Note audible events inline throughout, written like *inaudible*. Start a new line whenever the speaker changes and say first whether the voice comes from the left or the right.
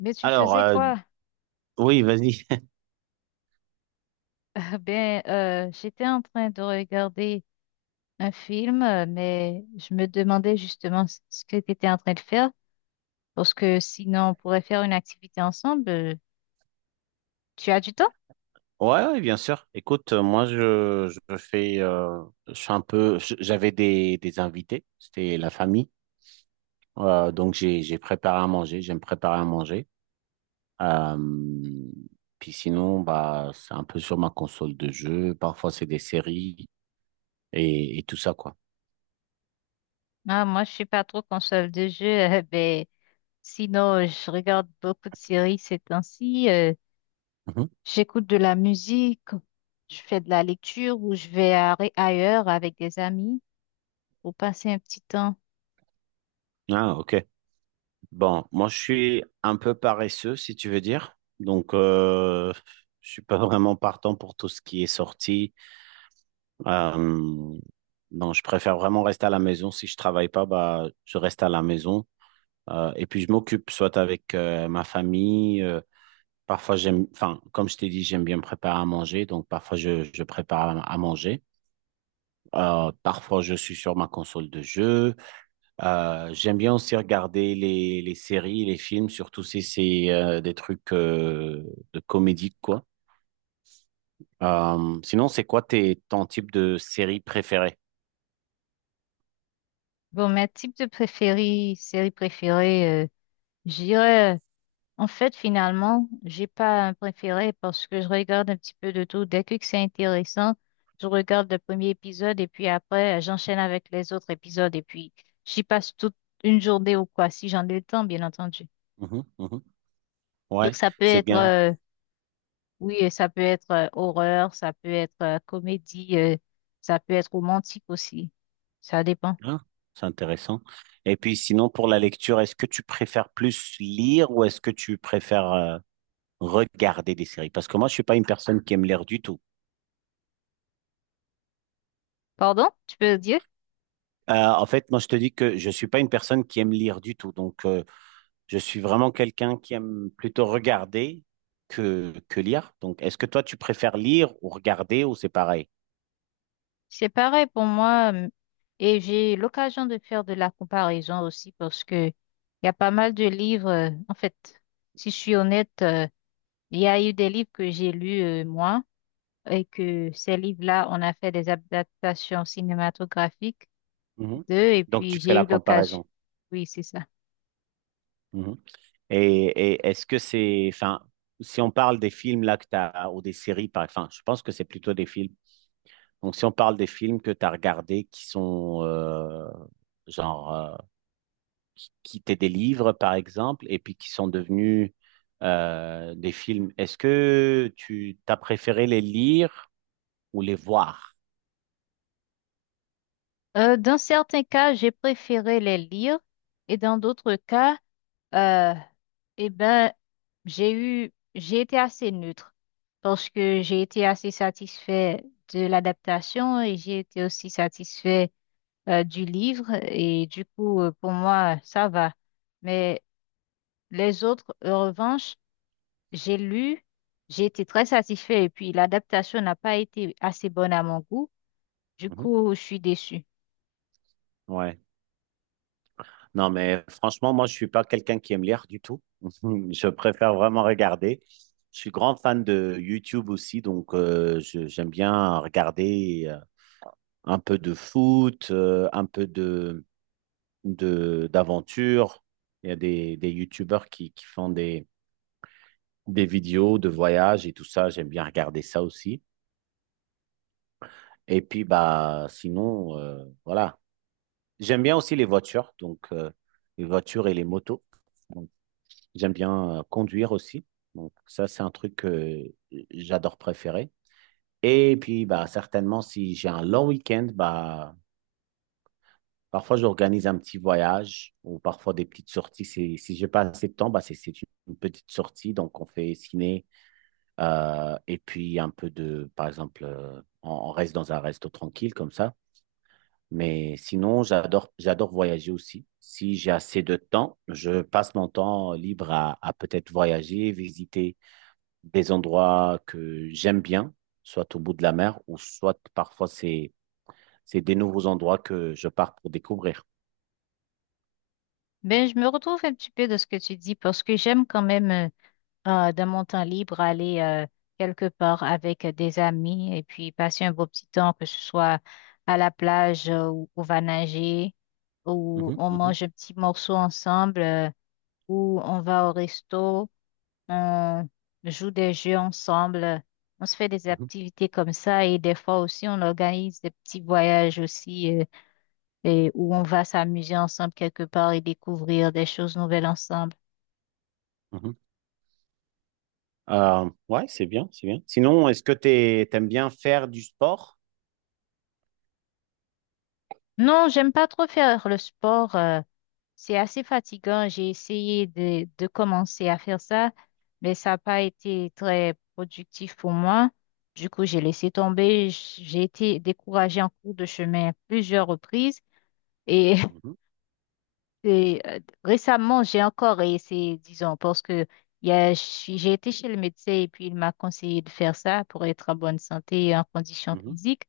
left: Mais tu
right: Alors,
left: faisais quoi?
right: oui, vas-y. *laughs*
left: *laughs* J'étais en train de regarder un film, mais je me demandais justement ce que tu étais en train de faire, parce que sinon on pourrait faire une activité ensemble. Tu as du temps?
right: Ouais, ouais, bien sûr. Écoute, moi, je fais, je suis un peu, j'avais des invités, c'était la famille. Donc, j'ai préparé à manger, j'aime préparer à manger. Euh, Puis sinon, bah, c'est un peu sur ma console de jeu. Parfois, c'est des séries et tout ça, quoi.
left: Ah, moi, je suis pas trop console de jeu. *laughs* Sinon, je regarde beaucoup de séries ces temps-ci.
right: Mhm.
left: J'écoute de la musique, je fais de la lecture ou je vais ailleurs avec des amis pour passer un petit temps.
right: Ah, ok. Bon, moi, je suis un peu paresseux, si tu veux dire. Donc, je suis pas *laughs* vraiment partant pour tout ce qui est sorti. Euh, non, je préfère vraiment rester à la maison. Si je travaille pas, bah, je reste à la maison. Et puis je m'occupe soit avec ma famille. Parfois j'aime, enfin, comme je t'ai dit, j'aime bien me préparer à manger. Donc parfois je prépare à manger. Parfois je suis sur ma console de jeu. J'aime bien aussi regarder les séries, les films, surtout si c'est des trucs de comédie, quoi. Sinon, c'est quoi ton type de série préférée?
left: Bon, mes types de préférés, séries préférées. J'irais, en fait, finalement, j'ai pas un préféré parce que je regarde un petit peu de tout. Dès que c'est intéressant, je regarde le premier épisode et puis après, j'enchaîne avec les autres épisodes et puis j'y passe toute une journée ou quoi, si j'en ai le temps, bien entendu.
right: Mhm, mhm.
left: Donc,
right: Ouais,
left: ça peut
right: c'est
left: être,
right: bien.
left: oui, ça peut être horreur, ça peut être comédie, ça peut être romantique aussi. Ça dépend.
right: Ah, c'est intéressant. Et puis sinon, pour la lecture, est-ce que tu préfères plus lire ou est-ce que tu préfères regarder des séries? Parce que moi, je suis pas une personne qui aime lire du tout.
left: Pardon, tu peux dire?
right: En fait, moi, je te dis que je suis pas une personne qui aime lire du tout. Donc, je suis vraiment quelqu'un qui aime plutôt regarder que lire. Donc, est-ce que toi, tu préfères lire ou regarder ou c'est pareil?
left: C'est pareil pour moi, et j'ai eu l'occasion de faire de la comparaison aussi parce que il y a pas mal de livres. En fait, si je suis honnête, il y a eu des livres que j'ai lus moi et que ces livres-là, on a fait des adaptations cinématographiques
right: Mhm.
left: d'eux et
right: Donc, tu
left: puis
right: fais
left: j'ai
right: la
left: eu l'occasion.
right: comparaison.
left: Oui, c'est ça.
right: Et est-ce que c'est, enfin, si on parle des films là que t'as, ou des séries, enfin, je pense que c'est plutôt des films. Donc, si on parle des films que tu as regardés qui sont, genre, qui étaient des livres, par exemple, et puis qui sont devenus des films, est-ce que tu t'as préféré les lire ou les voir?
left: Dans certains cas, j'ai préféré les lire et dans d'autres cas, Euh, eh ben, j'ai été assez neutre parce que j'ai été assez satisfait de l'adaptation et j'ai été aussi satisfait du livre et du coup, pour moi, ça va. Mais les autres, en revanche, j'ai lu, j'ai été très satisfait et puis l'adaptation n'a pas été assez bonne à mon goût. Du
right: Mhm.
left: coup, je suis déçue.
right: Ouais. Non, mais franchement, moi, je suis pas quelqu'un qui aime lire du tout. *laughs* Je préfère vraiment regarder. Je suis grand fan de YouTube aussi, donc j'aime bien regarder un peu de foot, un peu d'aventure. Il y a des YouTubeurs qui font des vidéos de voyage et tout ça. J'aime bien regarder ça aussi. Et puis, bah, sinon, voilà. J'aime bien aussi les voitures, donc les voitures et les motos. J'aime bien conduire aussi. Donc ça, c'est un truc que j'adore préférer. Et puis, bah, certainement, si j'ai un long week-end, bah, parfois j'organise un petit voyage ou parfois des petites sorties. Si j'ai pas assez de temps, bah, c'est une petite sortie. Donc, on fait ciné et puis un peu de, par exemple, on reste dans un resto tranquille comme ça. Mais sinon, j'adore voyager aussi. Si j'ai assez de temps, je passe mon temps libre à peut-être voyager, visiter des endroits que j'aime bien, soit au bout de la mer ou soit parfois c'est des nouveaux endroits que je pars pour découvrir.
left: Mais je me retrouve un petit peu de ce que tu dis parce que j'aime quand même. De mon temps libre, aller quelque part avec des amis et puis passer un beau petit temps, que ce soit à la plage où on va nager, où
right: Mhm,
left: on
right: mhm,
left: mange un petit morceau ensemble, où on va au resto, on joue des jeux ensemble, on se fait des
right: mhm,
left: activités comme ça et des fois aussi on organise des petits voyages aussi, et où on va s'amuser ensemble quelque part et découvrir des choses nouvelles ensemble.
right: mhm. Ouais, c'est bien, c'est bien. Sinon, est-ce que tu aimes bien faire du sport?
left: Non, j'aime pas trop faire le sport. C'est assez fatigant. J'ai essayé de commencer à faire ça, mais ça n'a pas été très productif pour moi. Du coup, j'ai laissé tomber. J'ai été découragée en cours de chemin à plusieurs reprises. Et,
right: Mhm,
left: *laughs* et, récemment, j'ai encore essayé, disons, parce que j'ai été chez le médecin et puis il m'a conseillé de faire ça pour être en bonne santé et en condition
right: mhm.
left: physique.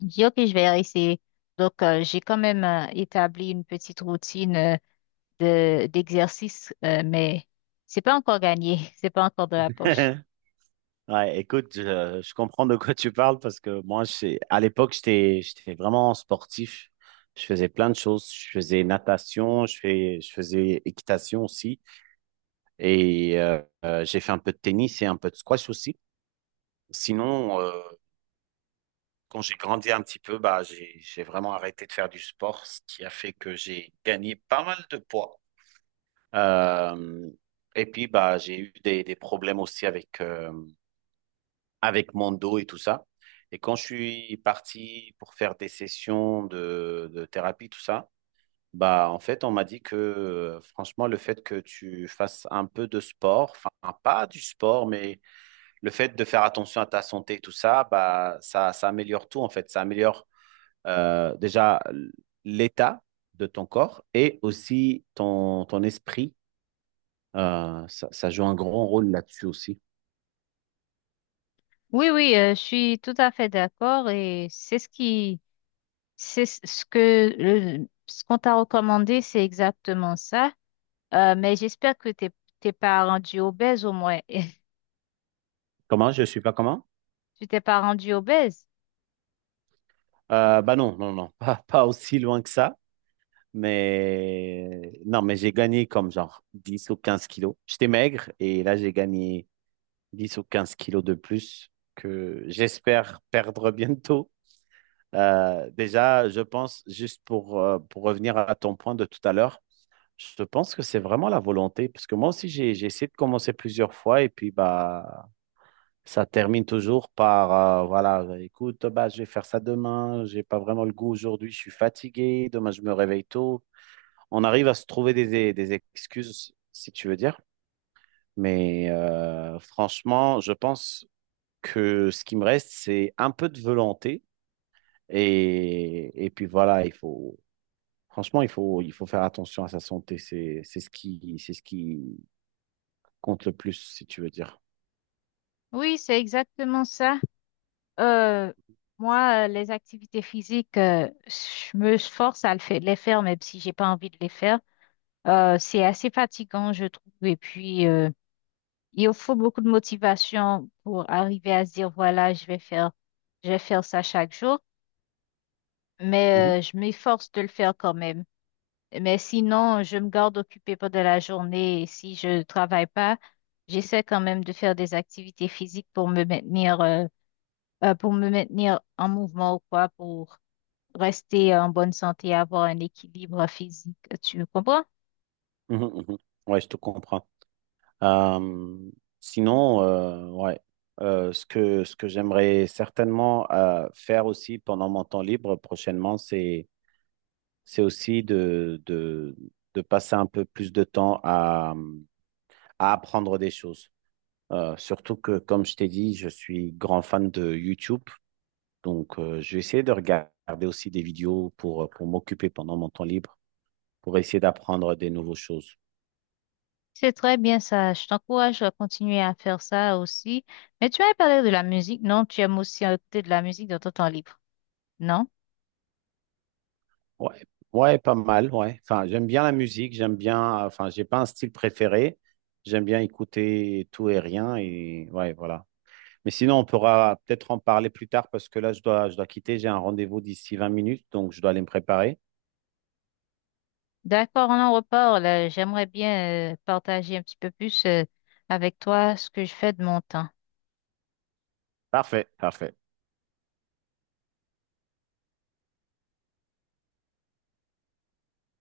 left: J'ai dit, OK, je vais essayer. Donc, j'ai quand même établi une petite routine. D'exercice, mais c'est pas encore gagné, *laughs* c'est pas encore de la poche.
right: *laughs* Ouais, écoute, je comprends de quoi tu parles parce que moi, à l'époque, j'étais vraiment sportif. Je faisais plein de choses. Je faisais natation, je faisais équitation aussi. Et j'ai fait un peu de tennis et un peu de squash aussi. Sinon, quand j'ai grandi un petit peu, bah, j'ai vraiment arrêté de faire du sport, ce qui a fait que j'ai gagné pas mal de poids. Euh, et puis, bah, j'ai eu des problèmes aussi avec mon dos et tout ça. Et quand je suis parti pour faire des sessions de thérapie, tout ça, bah, en fait, on m'a dit que, franchement, le fait que tu fasses un peu de sport, enfin, pas du sport, mais le fait de faire attention à ta santé, tout ça, bah, ça améliore tout en fait. Ça améliore déjà l'état de ton corps et aussi ton esprit. Ça joue un grand rôle là-dessus aussi.
left: Oui, oui, je suis tout à fait d'accord et c'est ce que, ce qu'on t'a recommandé, c'est exactement ça. Mais j'espère que t'es pas rendu obèse au moins. *laughs*
right: Comment? Je suis pas comment?
left: Tu t'es pas rendu obèse.
right: Bah non, non, non, *laughs* pas aussi loin que ça. Mais non, mais j'ai gagné comme genre 10 ou 15 kilos. J'étais maigre et là j'ai gagné 10 ou 15 kilos de plus que j'espère perdre bientôt. Déjà, je pense, juste pour revenir à ton point de tout à l'heure, je pense que c'est vraiment la volonté, parce que moi aussi, j'ai essayé de commencer plusieurs fois et puis bah, ça termine toujours par, voilà, écoute, bah, je vais faire ça demain, j'ai pas vraiment le goût aujourd'hui, je suis fatigué, demain je me réveille tôt. On arrive à se trouver des excuses, si tu veux dire. Mais franchement, je pense que ce qui me reste, c'est un peu de volonté. Et puis voilà, il faut, franchement, il faut faire attention à sa santé. C'est c'est ce qui compte le plus, si tu veux dire.
left: Oui, c'est exactement ça. Euh, Moi, les activités physiques, je me force à le les faire, même si j'ai pas envie de les faire. C'est assez fatigant, je trouve. Et puis, il faut beaucoup de motivation pour arriver à se dire, voilà, je vais faire ça chaque jour.
right: Mhm,
left: Mais je m'efforce de le faire quand même. Mais sinon, je me garde occupée pendant la journée. Et si je travaille pas, j'essaie quand même de faire des activités physiques pour me maintenir en mouvement ou quoi, pour rester en bonne santé, avoir un équilibre physique. Tu comprends?
right: mhm, mhm. Ouais, je te comprends. Euh, sinon, ouais, ce que j'aimerais certainement faire aussi pendant mon temps libre prochainement, c'est aussi de passer un peu plus de temps à apprendre des choses. Surtout que, comme je t'ai dit, je suis grand fan de YouTube. Donc, je vais essayer de regarder aussi des vidéos pour m'occuper pendant mon temps libre, pour essayer d'apprendre des nouvelles choses.
left: C'est très bien ça. Je t'encourage à continuer à faire ça aussi. Mais tu as parlé de la musique, non? Tu aimes aussi écouter de la musique dans ton temps libre, non?
right: Ouais, ouais, pas mal, ouais. Enfin, j'aime bien la musique, j'aime bien, enfin, j'ai pas un style préféré. J'aime bien écouter tout et rien et ouais, voilà. Mais sinon, on pourra peut-être en parler plus tard parce que là, je dois quitter. J'ai un rendez-vous d'ici 20 minutes, donc je dois aller me préparer.
left: D'accord, on en reparle. J'aimerais bien partager un petit peu plus avec toi ce que je fais de mon temps.
right: Parfait, parfait.